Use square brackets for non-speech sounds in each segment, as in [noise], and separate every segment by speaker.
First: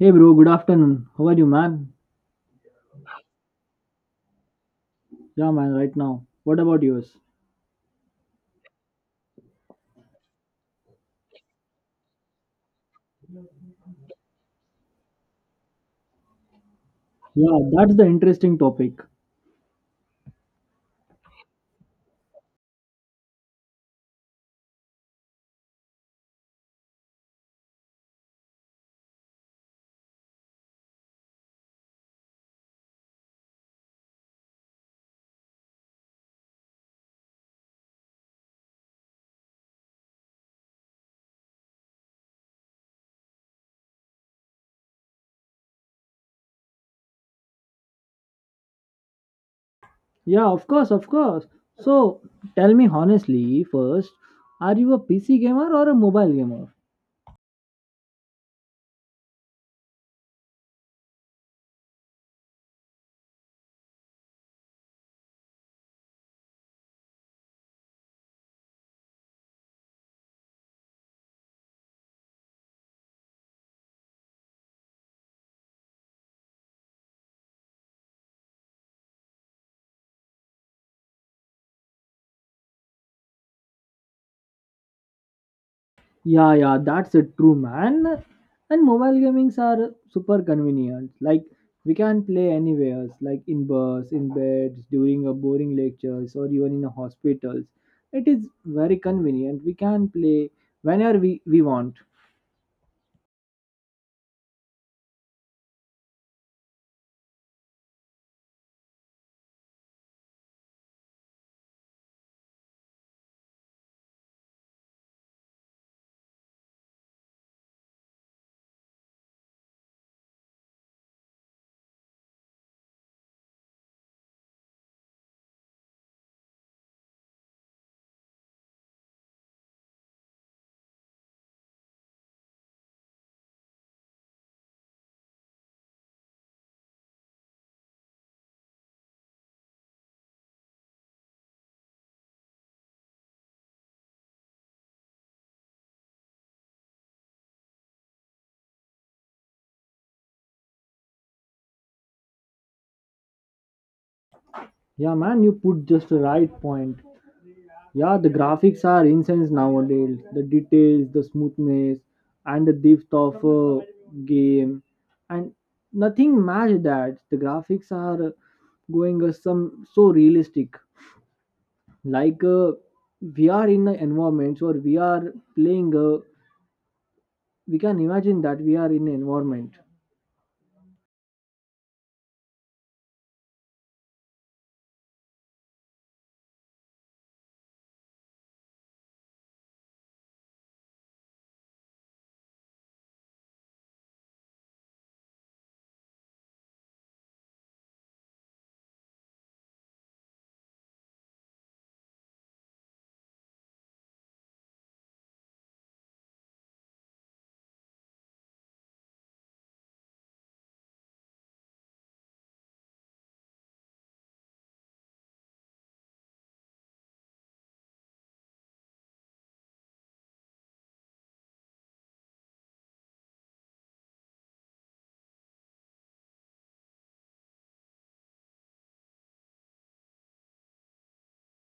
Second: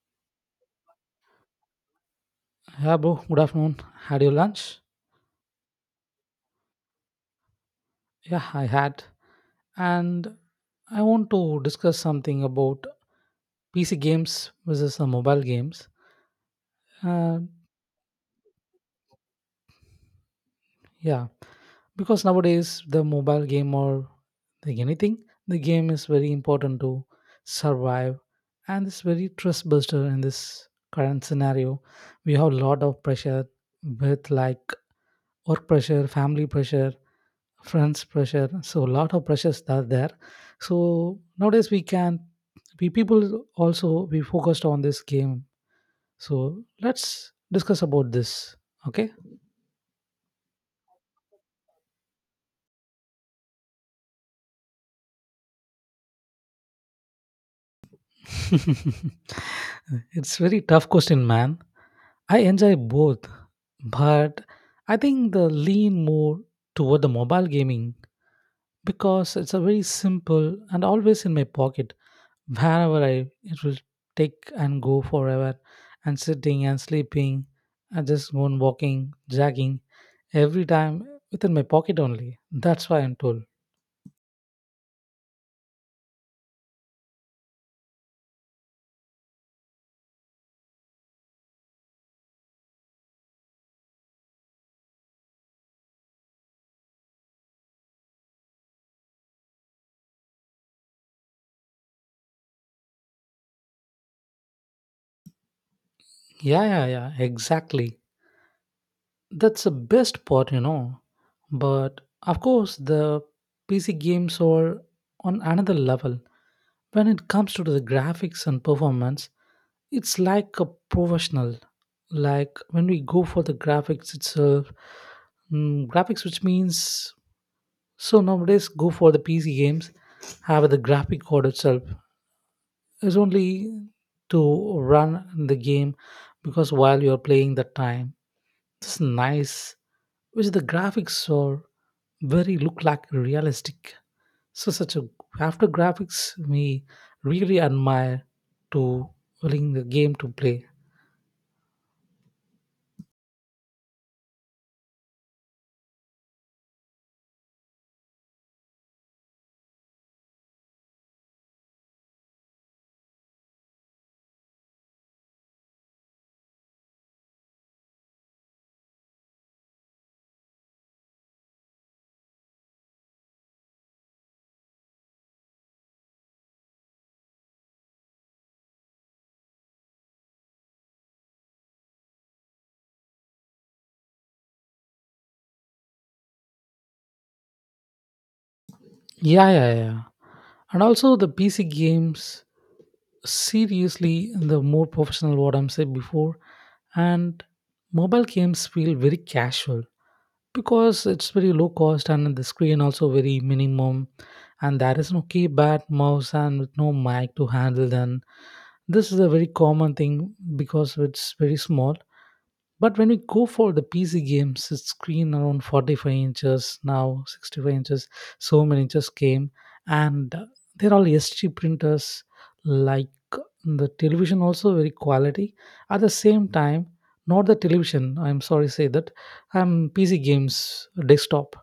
Speaker 1: Hey bro, good afternoon. How are you, man?
Speaker 2: Yeah, bro. Good afternoon. Had your lunch?
Speaker 1: Yeah, man, right now. What about yours?
Speaker 2: Yeah, I had. And I want to discuss something about PC games versus the mobile games. Uh,
Speaker 1: Yeah, that's the interesting topic.
Speaker 2: yeah, because nowadays the mobile game or like anything, the game is very important to survive, and it's very trust buster in this current scenario. We have a lot of pressure with like work pressure, family pressure, friends pressure, so a lot of pressures are there. So nowadays we can we people also we focused on this game. So let's discuss about this, okay?
Speaker 1: Yeah, of course, of course. So, tell me honestly first, are you a PC gamer or a mobile gamer?
Speaker 2: [laughs] It's very tough question, man. I enjoy both, but I think the lean more toward the mobile gaming because it's a very simple and always in my pocket. Wherever I it will take and go forever, and sitting and sleeping and just going walking, jogging, every time within my pocket only. That's why I'm told.
Speaker 1: Yeah, yeah, that's it, true, man. And mobile gamings are super convenient. Like, we can play anywhere, like in bus, in beds, during a boring lectures, or even in a hospitals. It is very convenient. We can play whenever we want.
Speaker 2: Yeah, yeah, yeah, exactly. That's the best part, you know. But of course, the PC games are on another level. When it comes to the graphics and performance, it's like a professional. Like when we go for the graphics itself, graphics, which means so nowadays go for the PC games, have the graphic card itself is only to run the game, because while you're playing the time, it's nice which the graphics are very look like realistic. So such a after graphics we really admire to willing the game to play.
Speaker 1: Yeah, man, you put just the right point. Yeah, the graphics are insane nowadays. The details, the smoothness, and the depth of game, and nothing match that. The graphics are going some so realistic. Like we are in the environments, or we are playing. We can imagine that we are in an environment.
Speaker 2: Yeah, yeah, yeah. And also the PC games seriously the more professional what I'm saying before, and mobile games feel very casual, because it's very low cost and the screen also very minimum, and there is no keypad mouse and with no mic to handle then this is a very common thing because it's very small. But when we go for the PC games, it's screen around 45 inches now, 65 inches, so many inches came. And they're all ST printers, like the television, also very quality. At the same time, not the television, I'm sorry to say that, PC games, desktop.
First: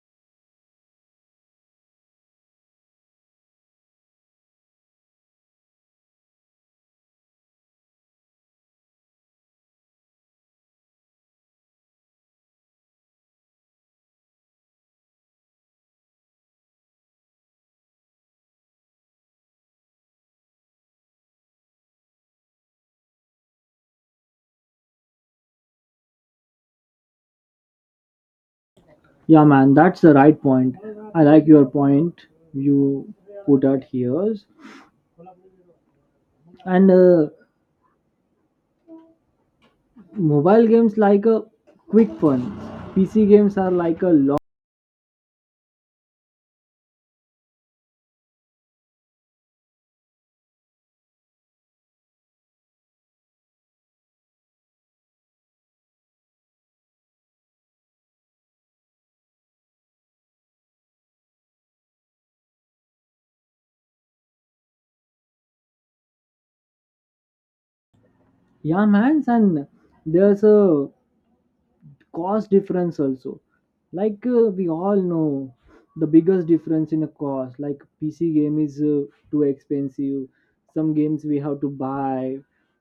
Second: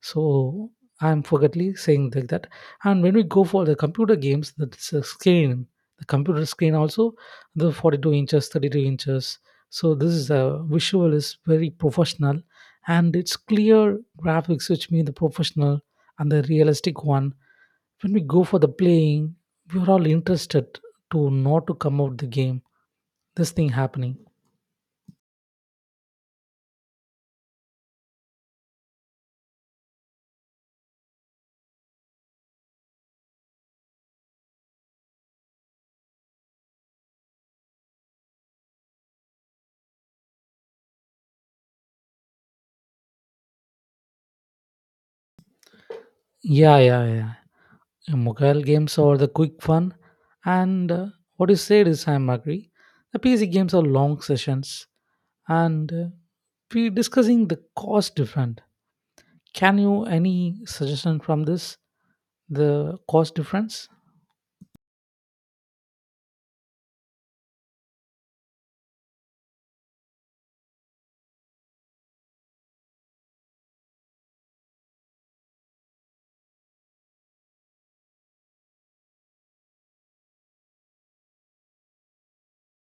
Speaker 2: So I'm forgetly saying like that. And when we go for the computer games, screen, the computer screen also, the 42 inches, 32 inches. So this is a visual is very professional, and it's clear graphics, which mean the professional and the realistic one. When we go for the playing, we're all interested to not to come out the game. This thing happening.
Speaker 1: Yeah, man, that's the right point. I like your point you put out here, and mobile games like a quick fun pc games are like a long.
Speaker 2: Yeah, yeah, yeah. Mobile games are the quick fun, and what you said is I'm agree the PC games are long sessions, and we discussing the cost different. Can you any suggestion from this, the cost difference?
Speaker 1: Yeah, man, and there's a cost difference also, like we all know the biggest difference in a cost, like PC game is too expensive. Some games we have to buy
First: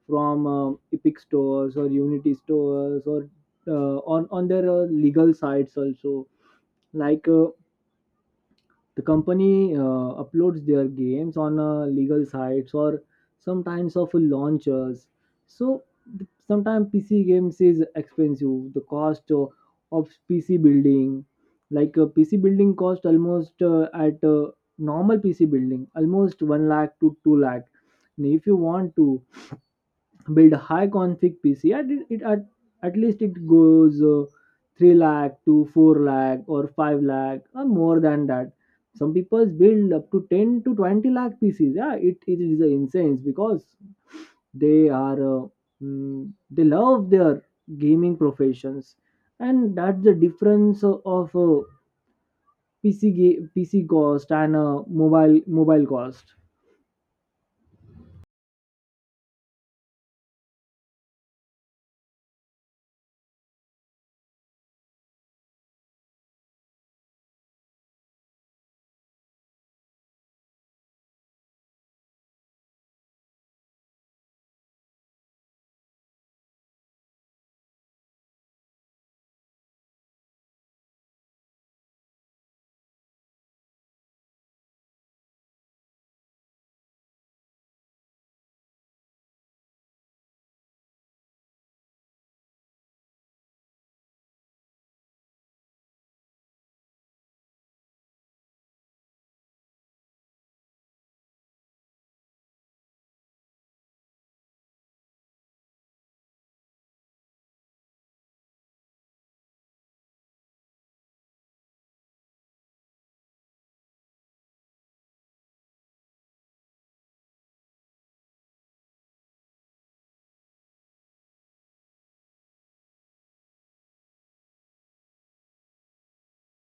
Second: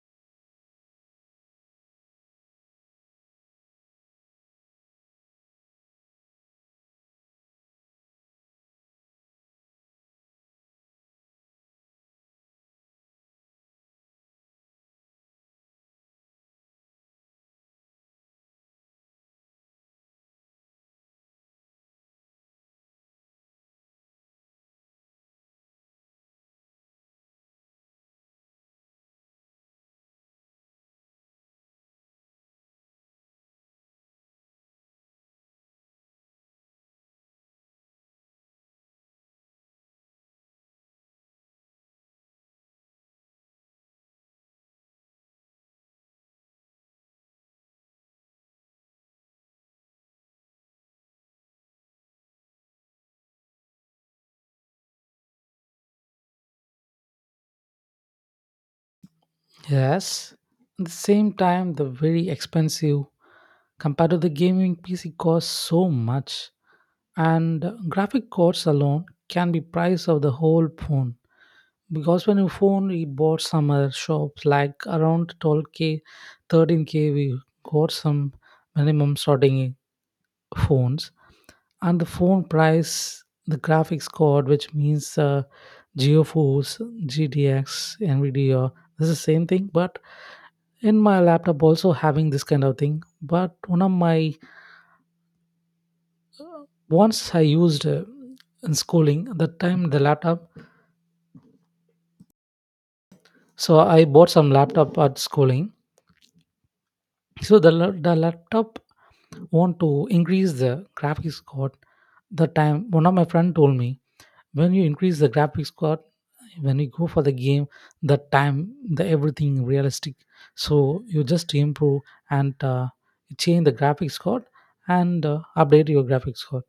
Speaker 1: from epic stores or unity stores, or on their legal sites also, like the company uploads their games on legal sites or sometimes of launchers. So sometimes PC games is expensive. The cost of PC building, like PC building cost almost at normal PC building almost one lakh to two lakh. And if you want to build a high config pc at least it goes 3 lakh to 4 lakh or 5 lakh or more than that. Some people build up to 10 to 20 lakh pcs. Yeah, it is a insane, because they are they love their gaming professions. And that's the difference of pc cost and mobile cost.
Speaker 2: Yes, at the same time the very expensive compared to the gaming PC costs so much, and graphic cards alone can be price of the whole phone, because when you phone we bought some shops like around 12k, 13k we got some minimum starting phones. And the phone price the graphics card, which means geoforce gtx nvidia, this is the same thing. But in my laptop also having this kind of thing. But one of my once I used in schooling at that time the laptop. So I bought some laptop at schooling. So the laptop want to increase the graphics card, the time one of my friend told me when you increase the graphics card, when you go for the game, the time the everything realistic. So you just improve and change the graphics card, and update your graphics card.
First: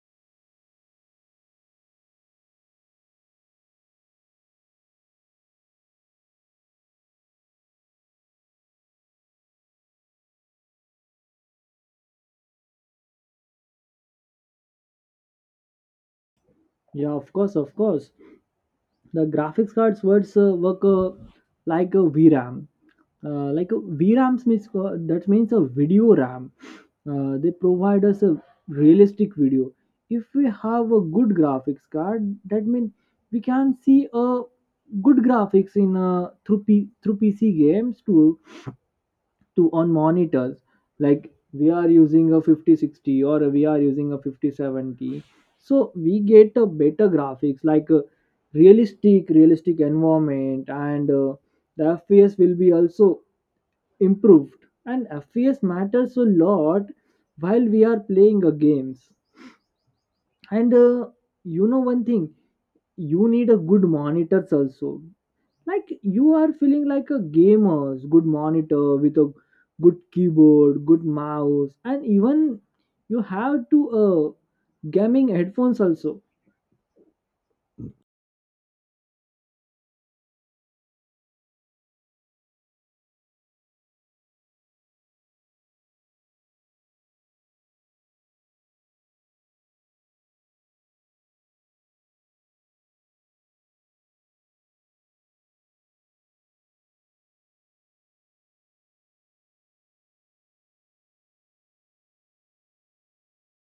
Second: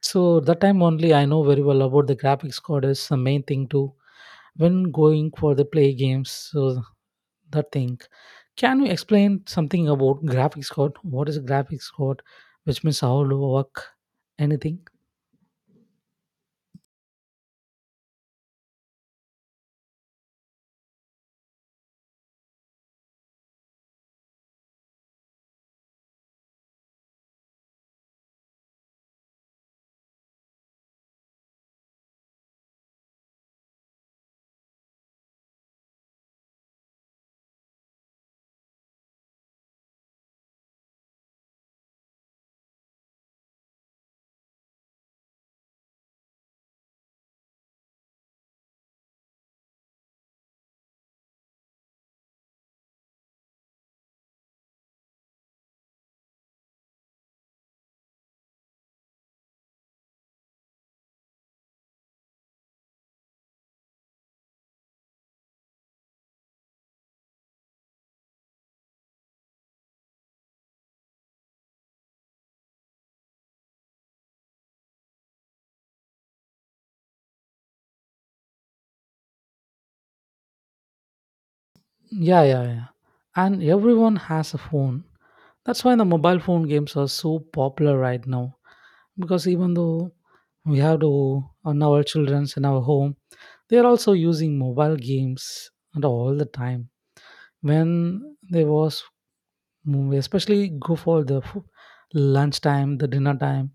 Speaker 2: So that time only I know very well about the graphics card is the main thing too when going for the play games, so that thing. Can you explain something about graphics card? What is a graphics card? Which means how to work anything?
Speaker 1: Yeah, of course, of course. The graphics cards words work like a vram. Like a vrams means that means a video ram. They provide us a realistic video. If we have a good graphics card, that means we can see a good graphics in through pc games too, to on monitors. Like we are using a 5060 or we are using a 5070, so we get a better graphics like a realistic environment. And the fps will be also improved, and fps matters a lot while we are playing a games. And you know one thing, you need a good monitors also. Like you are feeling like a gamer's good monitor with a good keyboard, good mouse, and even you have to gaming headphones also.
Speaker 2: Yeah, yeah, yeah. And everyone has a phone. That's why the mobile phone games are so popular right now. Because even though we have to on our childrens in our home, they are also using mobile games and all the time. When there was movie especially go for lunch time, the dinner time,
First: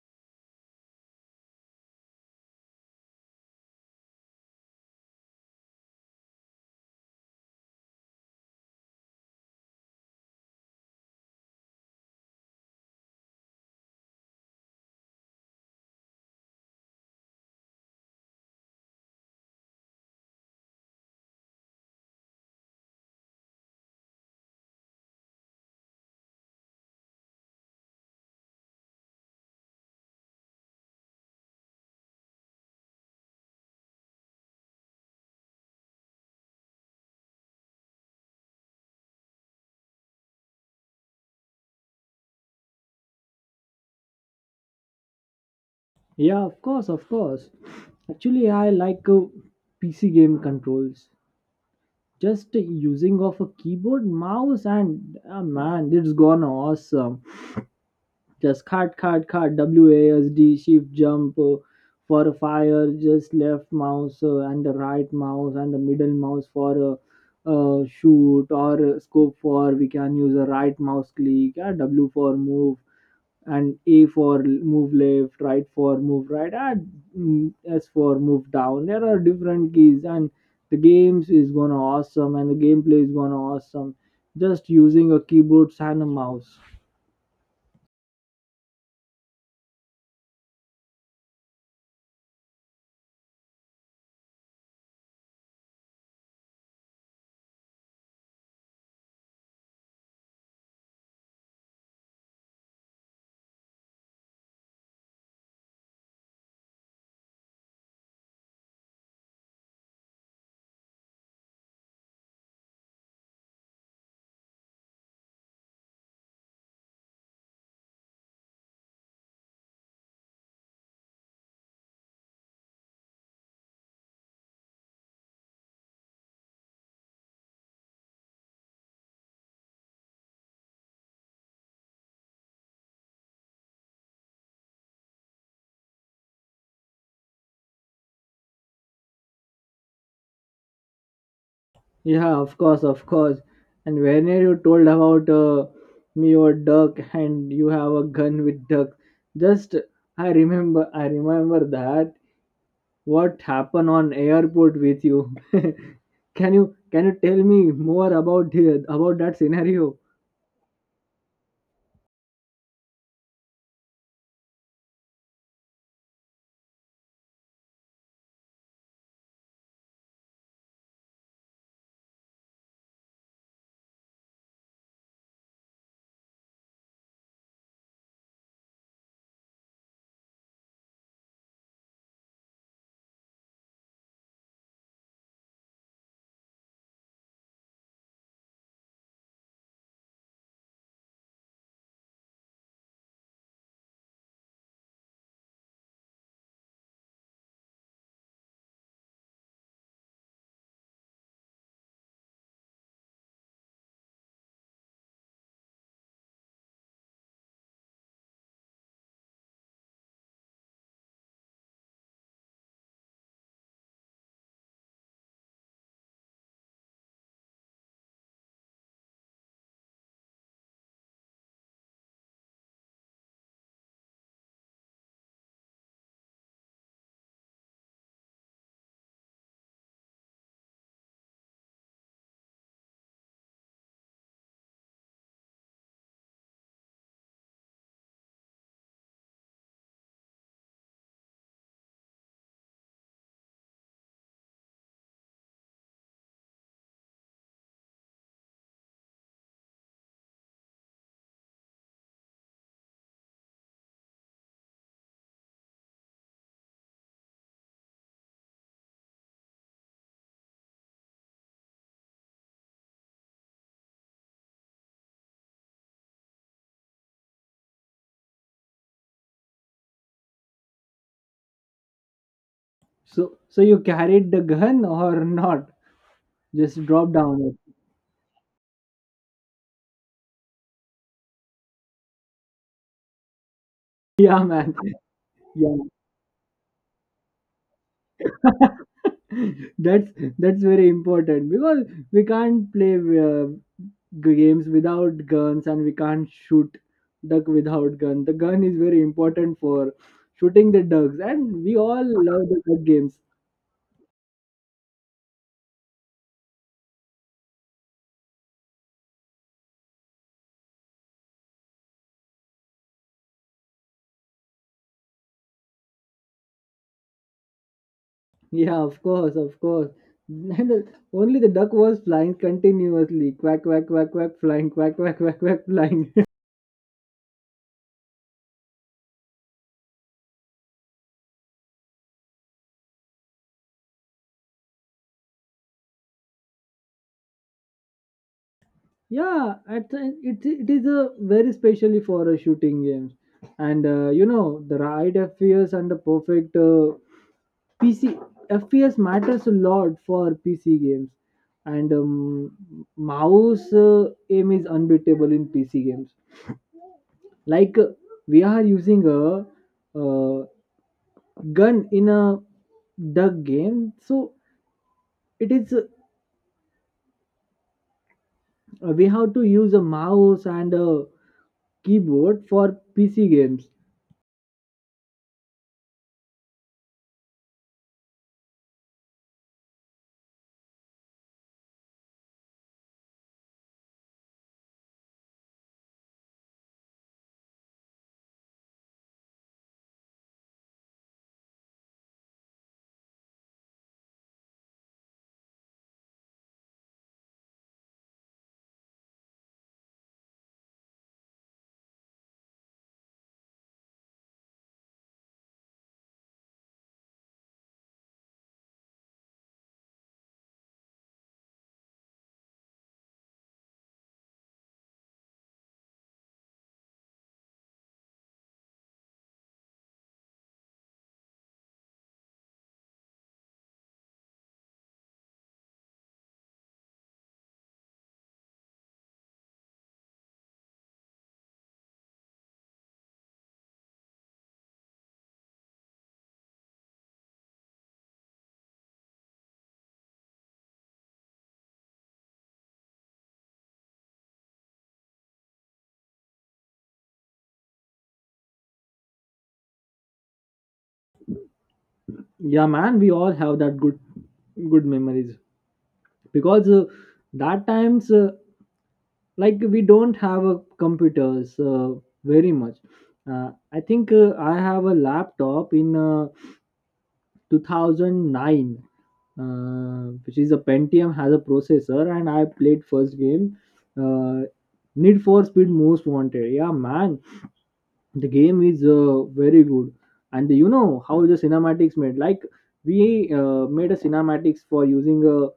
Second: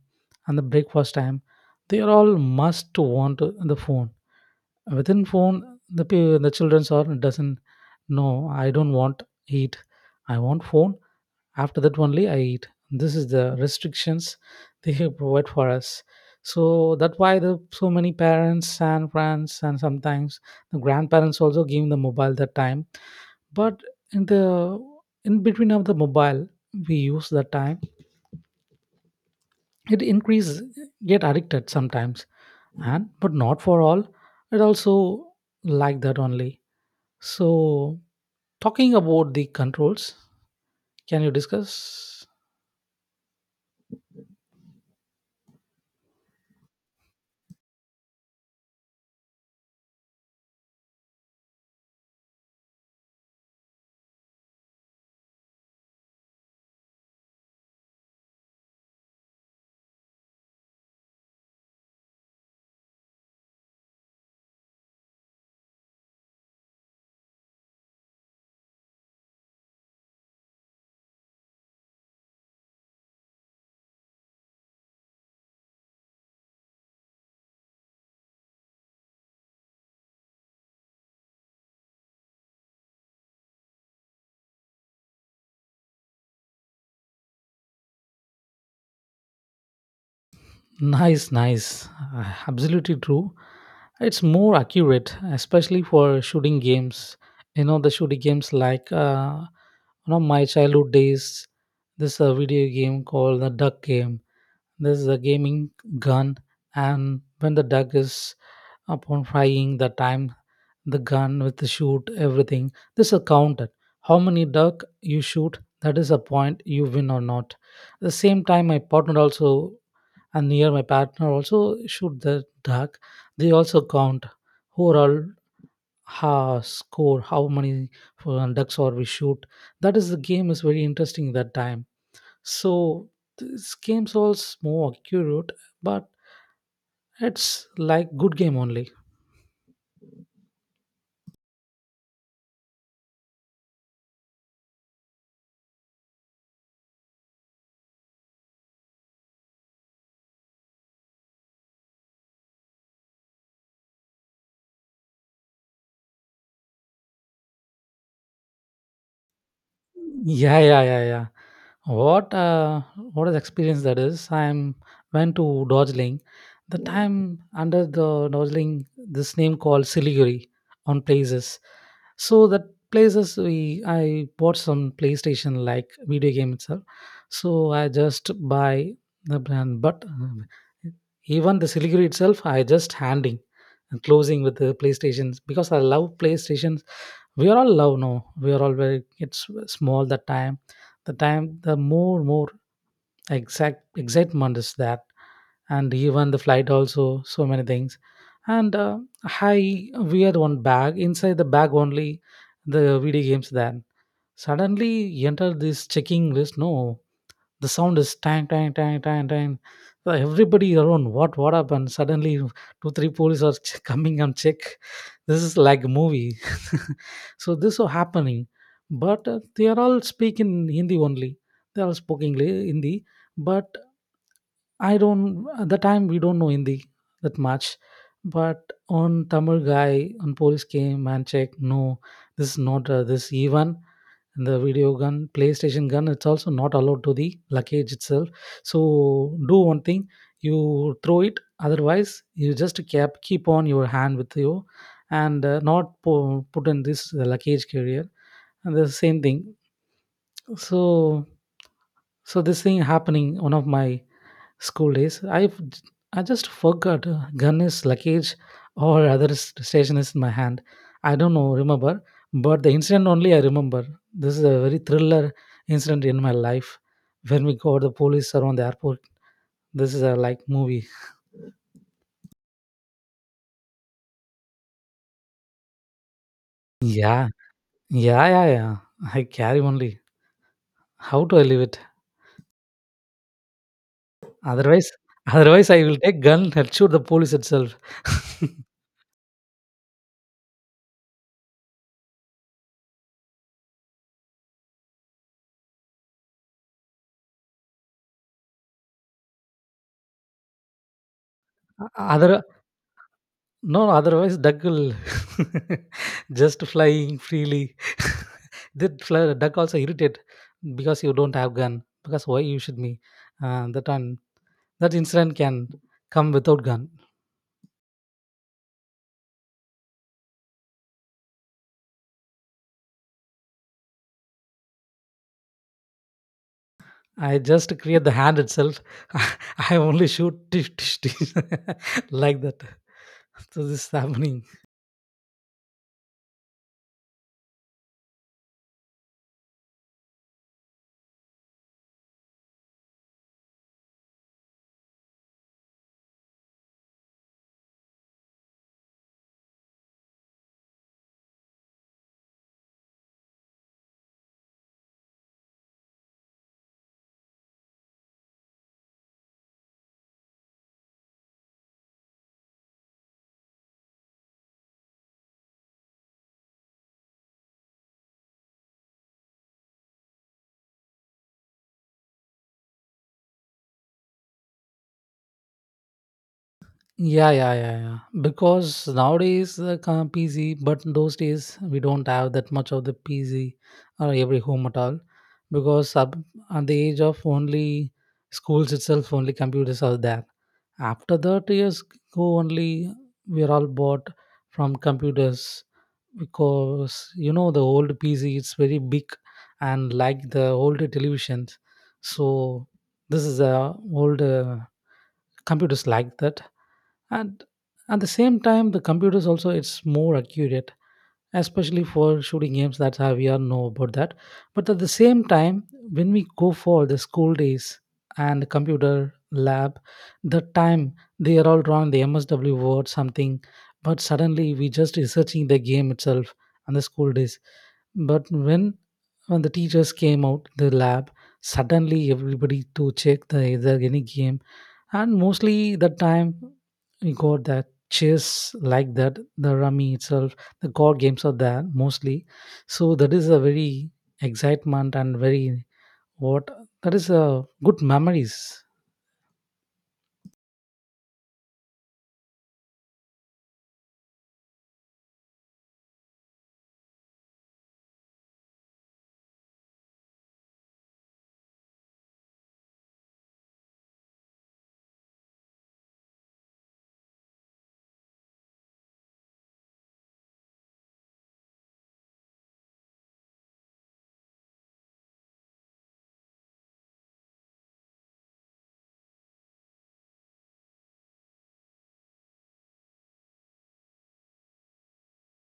Speaker 2: and the breakfast time, they are all must to want the phone. Within phone the children's are doesn't, no I don't want eat, I want phone, after that only I eat, this is the restrictions they have provide for us. So that's why the so many parents and friends and sometimes the grandparents also give the mobile that time. But in the in between of the mobile we use the time, it increases, get addicted sometimes, and but not for all, it also like that only. So talking about the controls, can you discuss?
Speaker 1: Yeah, of course, of course. Actually, I like pc game controls, just using of a keyboard mouse, and man, it's gone awesome. Just cart, WASD, shift jump for fire, just left mouse and the right mouse and the middle mouse for shoot or scope. For we can use a right mouse click, W for move and A for move left, right for move right, and S for move down. There are different keys, and the games is gonna awesome and the gameplay is gonna awesome just using a keyboard and a mouse.
Speaker 2: Nice, nice. [laughs] Absolutely true, it's more accurate especially for shooting games. You know, the shooting games like you know my childhood days, this video game called the duck game. This is a gaming gun, and when the duck is upon frying the time, the gun with the shoot, everything, this is counted. How many duck you shoot, that is a point you win or not. At the same time, my partner also and near my partner also shoot the duck. They also count overall ha score, how many ducks or we shoot. That is the game is very interesting that time. So this game's also more accurate, but it's like good game only.
Speaker 1: Yeah, of course, of course. And whenever you told about me or duck, and you have a gun with duck, just I remember that what happened on airport with you. [laughs] can you tell me more about about that scenario?
Speaker 2: Yeah, yeah, yeah, yeah. What uh, what is experience that is? I'm went to Darjeeling. The time under the Darjeeling, this name called Siliguri on places. So that places we I bought some PlayStation like video game itself. So I just buy the brand, but even the Siliguri itself, I just handing and closing with the PlayStations, because I love PlayStation. We are all love, no, we are all very it's small the time, the time the more exact excitement is that. And even the flight also so many things, and I wear one bag, inside the bag only the video games. Then suddenly enter this checking list, no, the sound is tang tang tang tang tang. So everybody around what happened suddenly, 2 3 police are [laughs] coming and check, this is like a movie. [laughs] So this was happening. But they are all speaking hindi only, they all speaking english hindi. But I don't at the time we don't know hindi that much. But on tamil guy, on police came and checked, no, this is not this even. And the video gun playstation gun, it's also not allowed to the luggage itself. So do one thing, you throw it, otherwise you just keep on your hand with you, and not put in this luggage carrier, and the same thing. So so this thing happening one of my school days. I just forgot gun is luggage or other station is in my hand. I don't know remember, but the incident only I remember. This is a very thriller incident in my life when we got the police around the airport. This is a like movie.
Speaker 1: So you carried the gun or not? Just drop
Speaker 2: Yeah,
Speaker 1: down it.
Speaker 2: yeah, yeah, yeah. I carry only. How do I leave it?
Speaker 1: [laughs] Yeah, man.
Speaker 2: Otherwise, [laughs] otherwise
Speaker 1: Yeah.
Speaker 2: I will take gun and shoot the police itself. [laughs]
Speaker 1: [laughs] that's that's very important, because we can't play games without guns, and we can't shoot duck without gun. The gun is very important for shooting the ducks, and we all
Speaker 2: other.
Speaker 1: love the duck games.
Speaker 2: No, no, otherwise duck will [laughs] just flying freely. [laughs] That fly, duck also irritate because you don't have gun. Because why you should me? That one that incident can come without gun.
Speaker 1: Yeah, of course, of course. [laughs] and only the duck was flying continuously, quack quack quack quack flying, quack quack quack quack flying. [laughs]
Speaker 2: I just create the hand itself. [laughs] I only shoot tish, tish, tish. [laughs] Like that. So this is happening.
Speaker 1: yeah, it is a very specially for a shooting game. And you know the right fps and the perfect PC FPS matters a lot for PC games. And mouse aim is unbeatable in PC games. Like we are using a uh, gun in a duck game, so it is we have to use a mouse and a keyboard for PC games.
Speaker 2: Yeah, yeah, yeah, yeah. Because nowadays the PC, but those days we don't have that much of the PC or every home at all. Because up at the age of only schools itself, only computers are there. After that years go only we are all bought from computers, because you know the old pc it's very big, and like the old televisions. So this is a old computers like that. And at the same time the computers also it's more accurate, especially for shooting games, that's how we all know about that. But at the same time, when we go for the school days and computer lab, the time they are all drawing the msw word something, but suddenly we just researching the game itself and the school days. But when the teachers came out the lab, suddenly everybody to check the is there any game. And mostly the time we got that chess, like that, the rummy itself, the god games are there mostly. So that is a very excitement and very what, that is a good memories.
Speaker 1: Yeah, man, we all have that good memories, because that times. Like we don't have a computers very much. I think I have a laptop in 2009, uh, which is a pentium has a processor, and I played first game, uh, Need for Speed Most Wanted. Yeah, man, the game is very good. And you know how the cinematics made, like we made a cinematics for using a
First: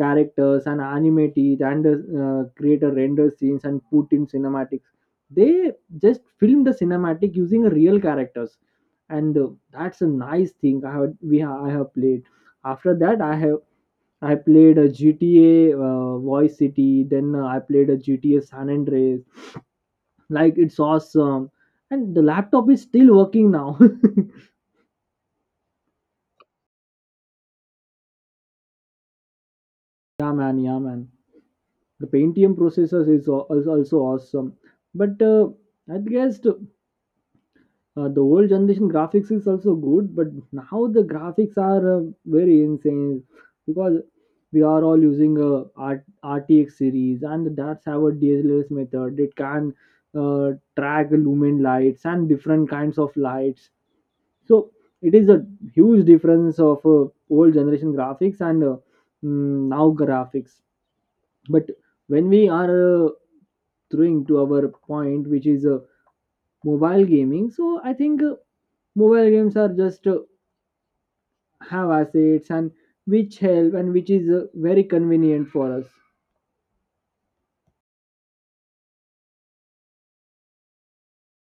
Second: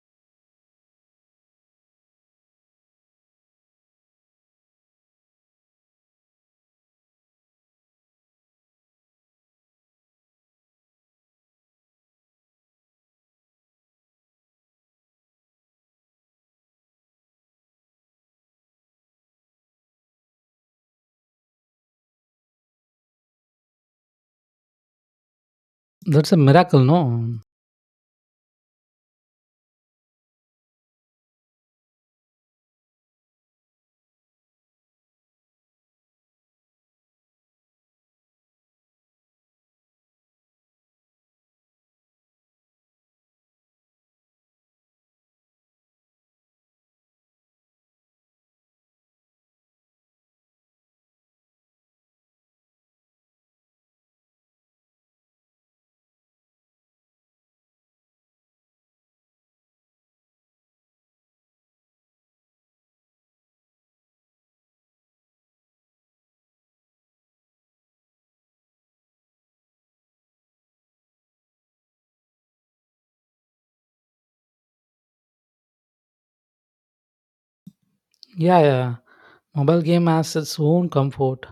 Speaker 1: characters and animate it, and create a render scenes and put in cinematics. They just film the cinematic using real characters. And that's a nice thing. I have played. After that, I played a GTA Voice City, then I played a GTA San Andreas. Like, it's awesome. And the laptop is still working now. [laughs]
Speaker 2: That's a miracle, no.
Speaker 1: yeah, man, yeah, man. The pentium processors is also awesome. But I guess the old generation graphics is also good, but now the graphics are very insane, because we are all using a RTX series, and that's our DSLS method. It can track lumen lights and different kinds of lights. So it is a huge difference of old generation graphics and now graphics. But when we are throwing to our point, which is mobile gaming, so I think mobile games are just have assets, and which help, and which is very convenient for us.
Speaker 2: Yeah, yeah. Mobile game has its own comfort.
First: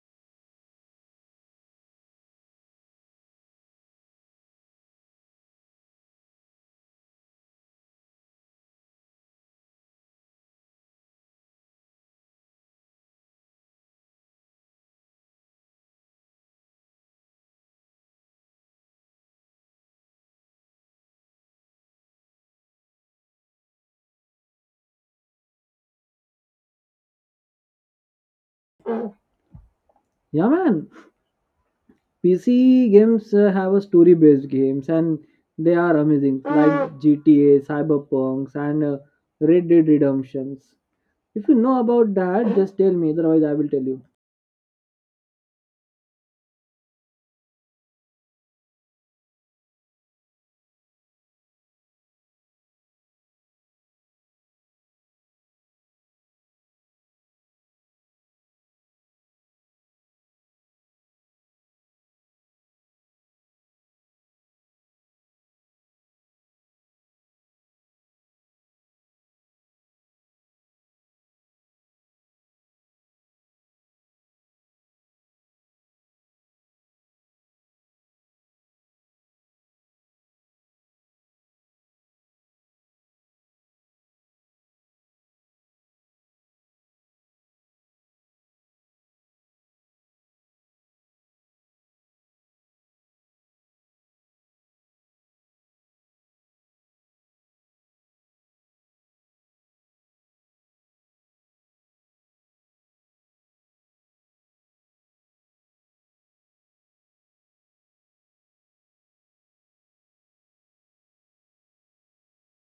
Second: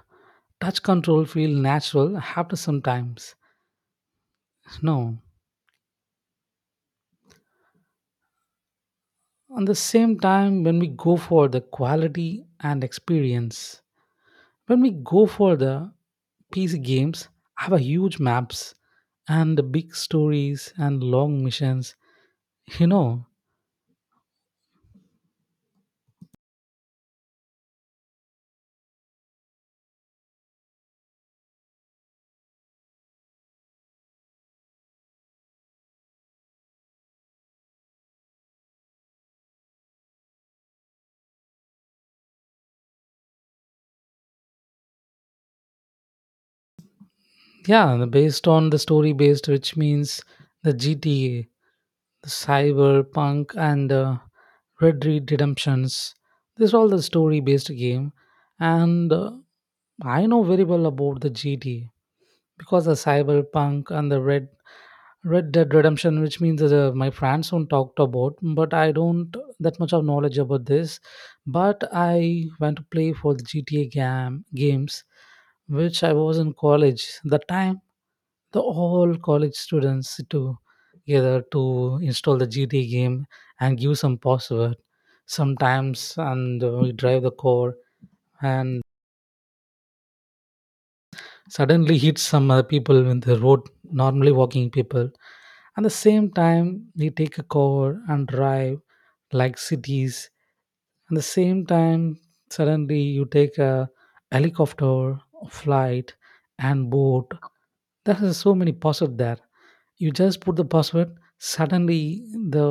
Speaker 2: Touch control feel natural after some times. No. On the same time, when we go for the quality and experience, when we go for the PC games, have a huge maps and the big stories and long missions. You know,
Speaker 1: Yeah, man, PC games have a story based games, and they are amazing, like GTA, Cyberpunks, and Red Dead Redemptions. If you know about that, just tell me, otherwise I will tell you.
Speaker 2: yeah, the based on the story based, which means the GTA, the Cyberpunk and Red Dead Redemptions. This is all the story-based game, and I know very well about the GT because the Cyberpunk and the Red Dead Redemption, which means my friends don't talked about, but I don't that much of knowledge about this. But I went to play for the GTA game games, which I was in college. The time the all college students together to install the GTA game and give some password sometimes, and we drive the car and suddenly hit some people in the road, normally walking people. At the same time, we take a car and drive like cities. At the same time, suddenly you take a helicopter, flight, and boat. There are so many possible there. You just put the password, suddenly the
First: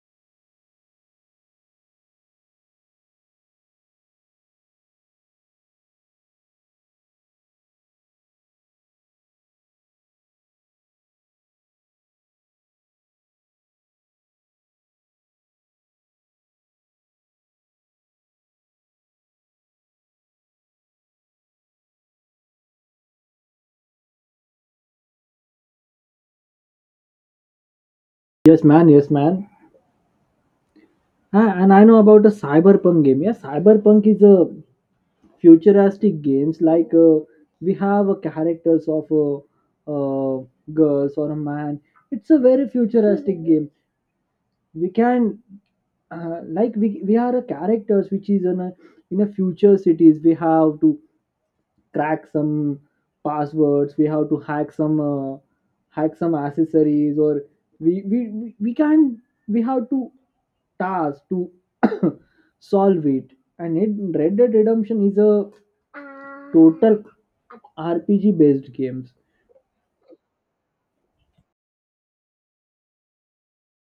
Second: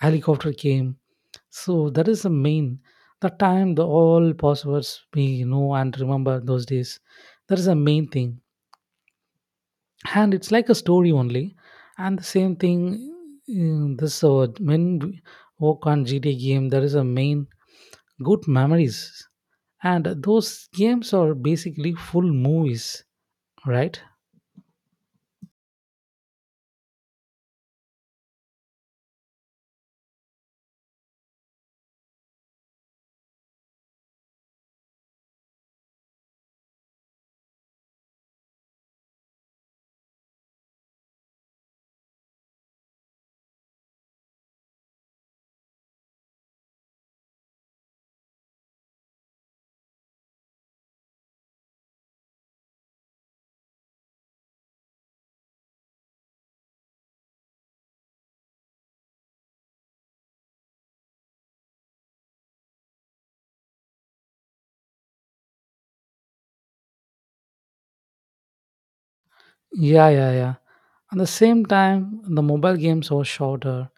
Speaker 2: helicopter came. So that is the main, the time the all passwords we know and remember those days, that is the main thing. And it's like a story only. And the same thing in this when we work on GTA game, there is a main good memories, and those games are basically full movies, right?
Speaker 1: Yes, man, yes, man. Ah, and I know about a Cyberpunk game. Yeah, Cyberpunk is a futuristic games. Like we have characters of uh, girls or a man. It's a very futuristic game. We can we are a characters which is in a future cities. We have to crack some passwords, we have to hack some accessories. Or we we we we can we have to task to [coughs] solve it. And Red Dead Redemption is a total RPG based games.
Speaker 2: Yeah, yeah, yeah. At the same time, the mobile games were shorter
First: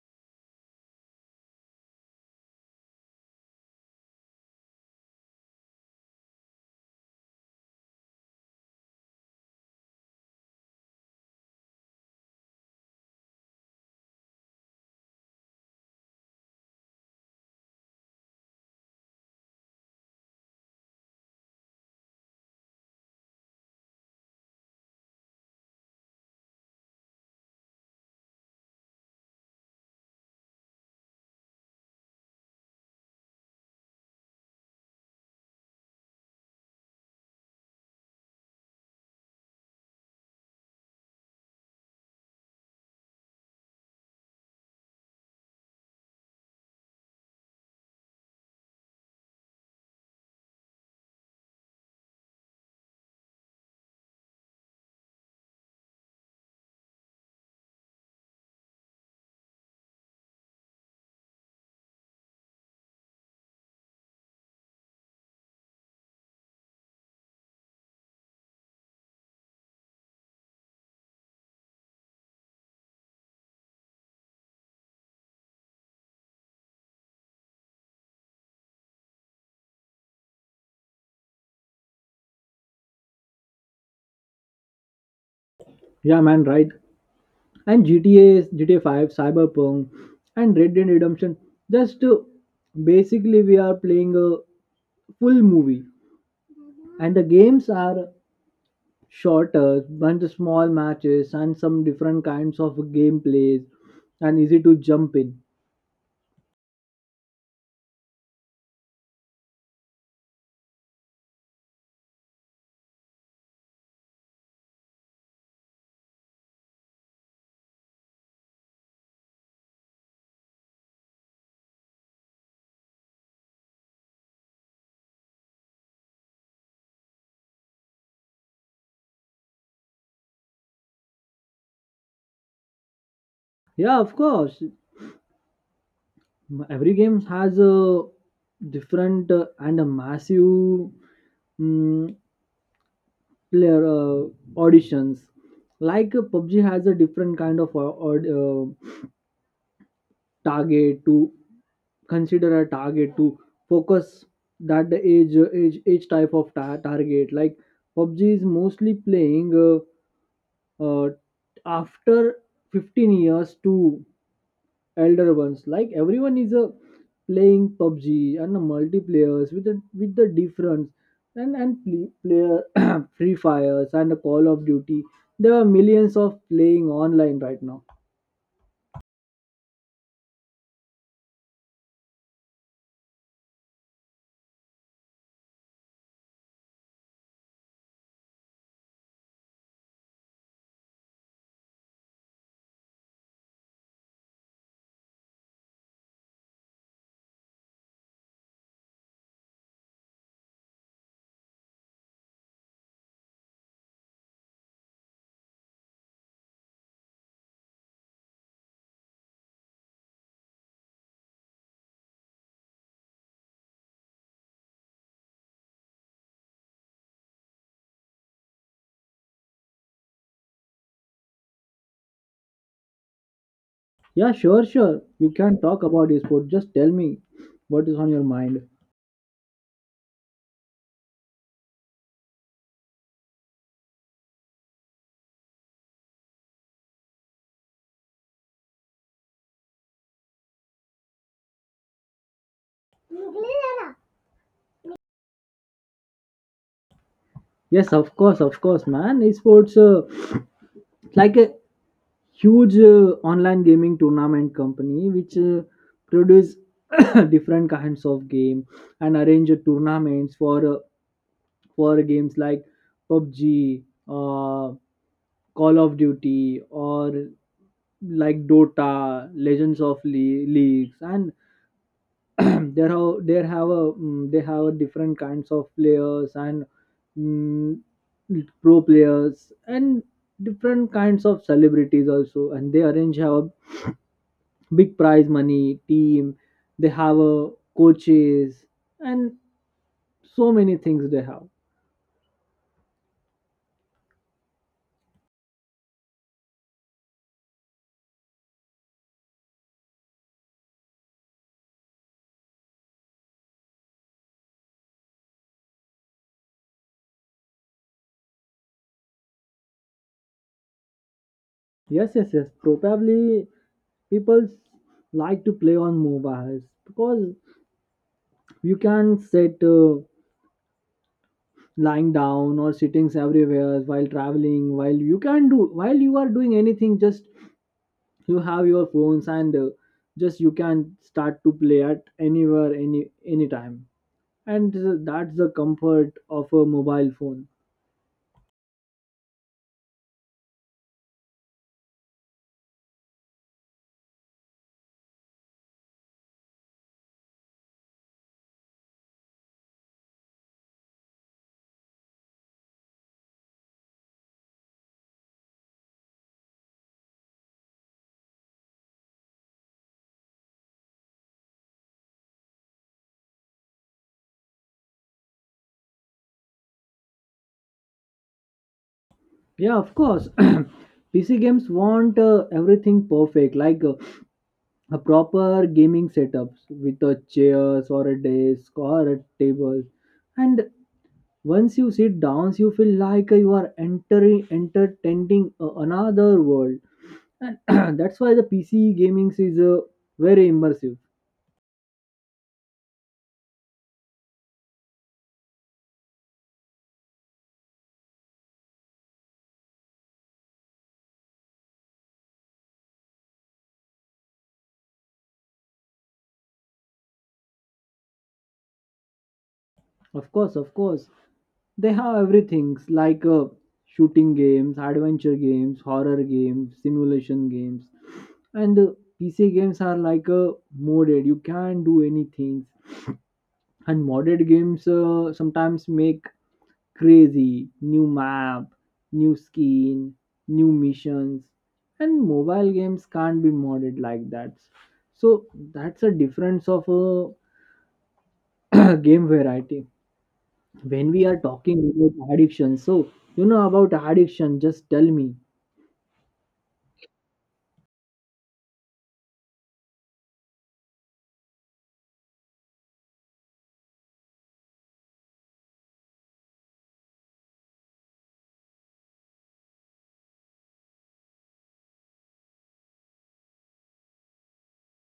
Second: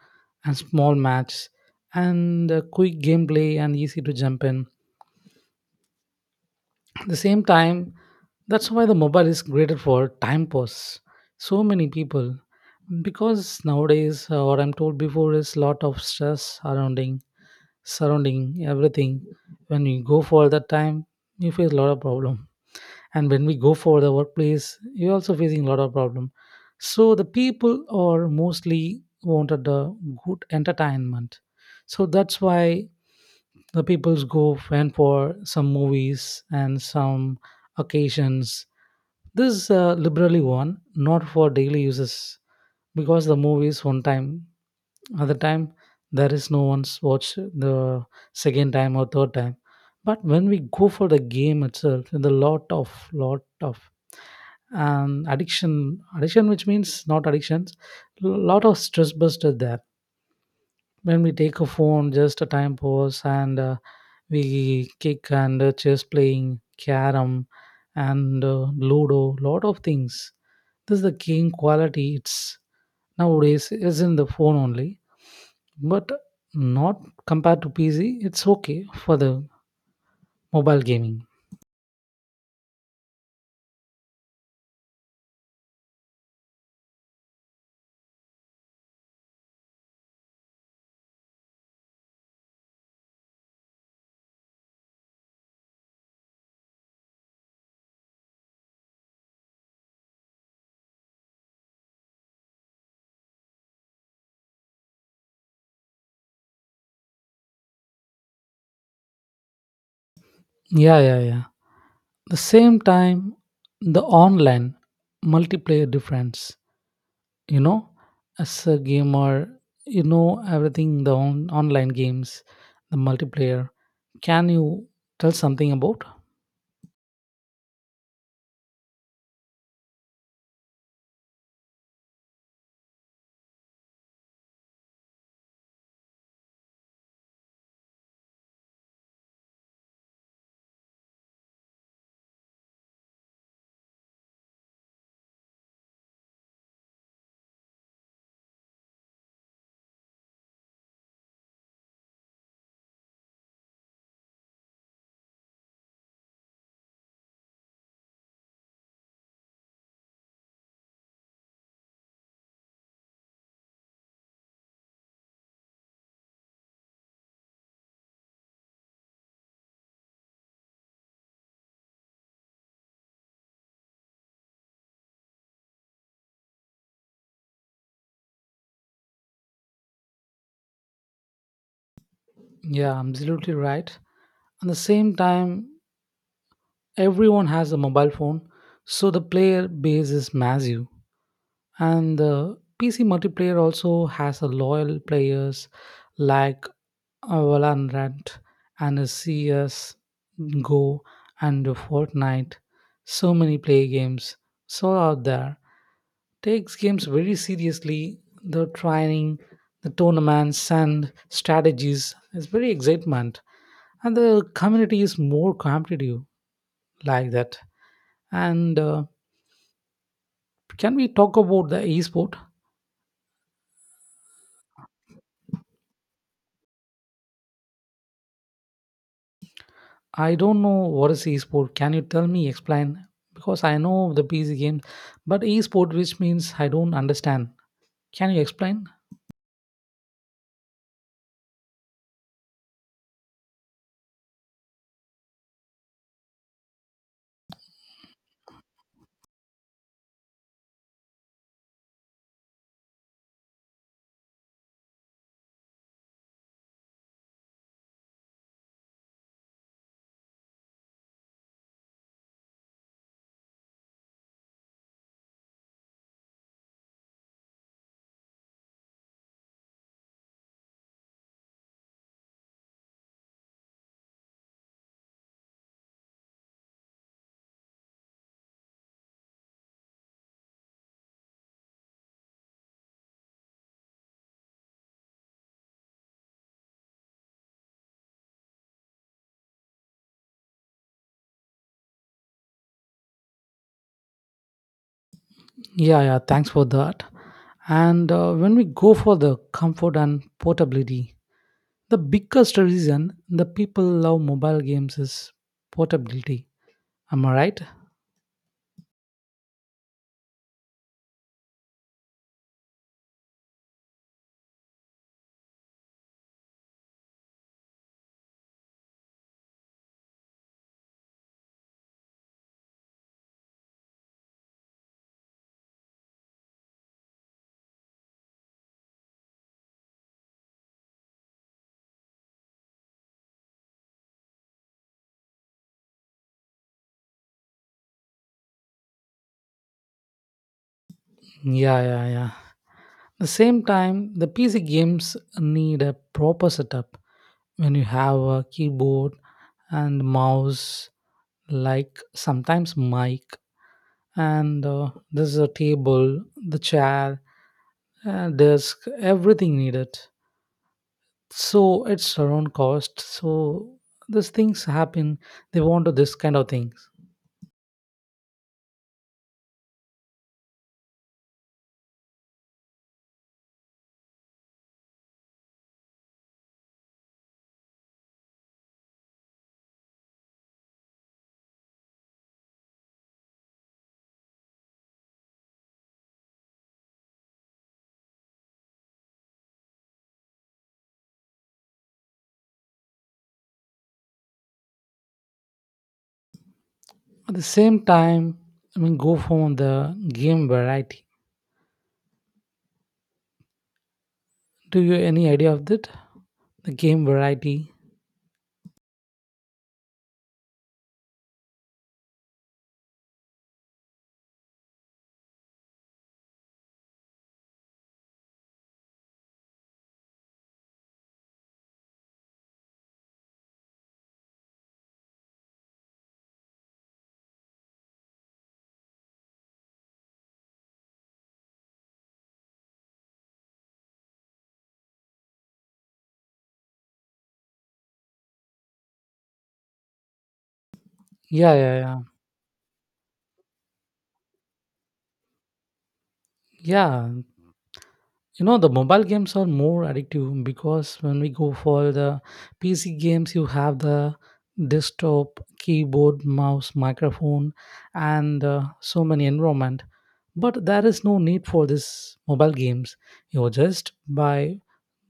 Speaker 2: and small maps and quick gameplay and easy to jump in. At the same time, that's why the mobile is created for time pass. So many people, because nowadays, what I'm told before is lot of stress surrounding everything. When you go for that time, you face a lot of problem. And when we go for the workplace, you're also facing a lot of problem. So the people are mostly wanted a good entertainment. So that's why the peoples go went for some movies and some occasions. This is liberally one, not for daily uses, because the movie is one time, other time there is no one's watch the second time or third time. But when we go for the game itself, the lot of addiction which means not addictions, lot of stress buster there. When we take a phone, just a time pause, and we kick and chess, playing carom and ludo, lot of things. This is the game quality. It's nowadays is in the phone only, but not compared to PC. It's okay for the mobile gaming.
Speaker 1: Yeah, man, right. And GTA 5, Cyberpunk, and Red Dead Redemption. Just basically, we are playing a full movie, and the games are shorter, bunch of small matches, and some different kinds of gameplays, and easy to jump in.
Speaker 2: Yeah, yeah, yeah. The same time, the online multiplayer difference, you know, as a gamer, you know everything. The online games, the multiplayer, can you tell something about?
Speaker 1: Yeah, of course. Every game has a different and a massive mm, player auditions. Like pubg has a different kind of aud- uh, target to consider, a target to focus. That the age type of target. Like pubg is mostly playing uh, after 15 years to elder ones. Like everyone is a playing PUBG, and the multiplayers with the difference. And player [clears throat] Free Fires and the Call of Duty. There are millions of playing online right now.
Speaker 2: Yeah, absolutely right. At the same time, everyone has a mobile phone, so the player base is massive. And the PC multiplayer also has a loyal players, like Valorant and CS Go and Fortnite, so many play games. So out there takes games very seriously. The training, the tournaments and strategies is very excitement, and the community is more competitive, like that. And can we talk about the esport?
Speaker 1: Yeah, sure, sure. You can talk about esports. Just tell me what is on your mind.
Speaker 2: I don't know what is e-sport. Can you tell me, explain? Because I know the PC game, but e-sport, which means I don't understand. Can you explain?
Speaker 1: Yes, of course, man. Esports [sniffs] like a huge online gaming tournament company which produce [clears throat] different kinds of game, and arrange tournaments for games like PUBG, uh, Call of Duty, or like Dota, Legends of Leagues. And [clears throat] there have a mm, they have a different kinds of players and mm, pro players and different kinds of celebrities also. And they arrange have big prize money team. They have a coaches, and so many things they have.
Speaker 2: Yeah, yeah, thanks for that. And when we go for the comfort and portability, the biggest reason the people love mobile games is portability. Am I right?
Speaker 1: Yes, yes, yes. Probably people like to play on mobiles, because you can sit lying down or sittings everywhere while traveling, while you can do while you are doing anything. Just you have your phones, and just you can start to play at anywhere anytime. And that's the comfort of a mobile phone.
Speaker 2: Yeah, yeah, yeah. The same time, the PC games need a proper setup. When you have a keyboard and mouse, like sometimes mic, and there's a table, the chair, desk, everything needed. So it's around cost, so these things happen, they want to this kind of things.
Speaker 1: Yeah, of course. [clears throat] pc games want everything perfect. Like a proper gaming setups with a chairs or a desk or a table. And once you sit down, you feel like you are entering entertaining another world. And [clears throat] that's why the pc gaming is very immersive.
Speaker 2: At the same time, I mean go for the game variety. Do you any idea of that, the game variety?
Speaker 1: Of course, of course. They have everything, like shooting games, adventure games, horror games, simulation games. And pc games are like a modded, you can do anything. And modded games sometimes make crazy new map, new skin, new missions. And mobile games can't be modded like that. So that's a difference of a [clears throat] game variety. When we are
Speaker 2: Yeah, yeah,
Speaker 1: talking
Speaker 2: yeah,
Speaker 1: about addiction, so you know about addiction, just tell me.
Speaker 2: yeah. You know the mobile games are more addictive, because when we go for the PC games, you have the desktop, keyboard, mouse, microphone, and so many environment. But there is no need for this mobile games. You just buy,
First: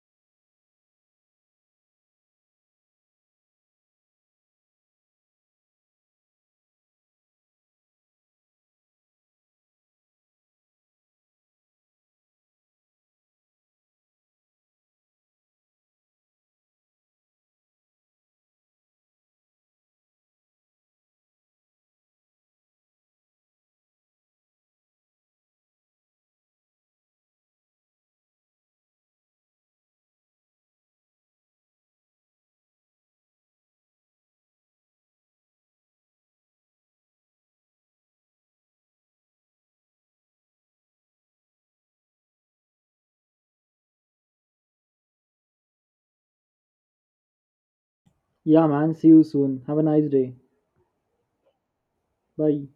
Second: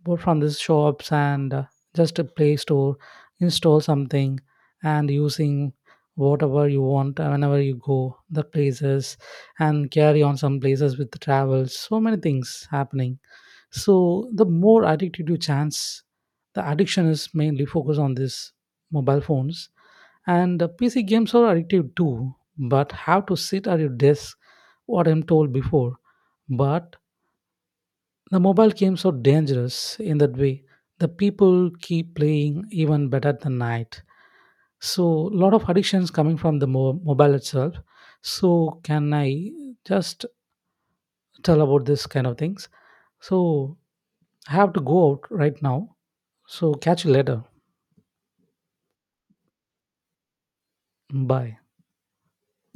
Speaker 2: go from these shops, and just a play store, install something and using whatever you want whenever you go the places, and carry on some places with the travels, so many things happening. So the more addicted you chance, the addiction is mainly focused on these mobile phones. And the PC games are addictive too, but have to sit at your desk, what I'm told before. But the mobile games are dangerous in that way. The people keep playing even better than night. So a lot of addictions coming from the mobile itself. So can I just tell about this kind of things? So I have to go out right now. So catch you later.
Speaker 1: Yeah, man, see you soon. Have a nice day.
Speaker 2: Bye.
Speaker 1: Bye.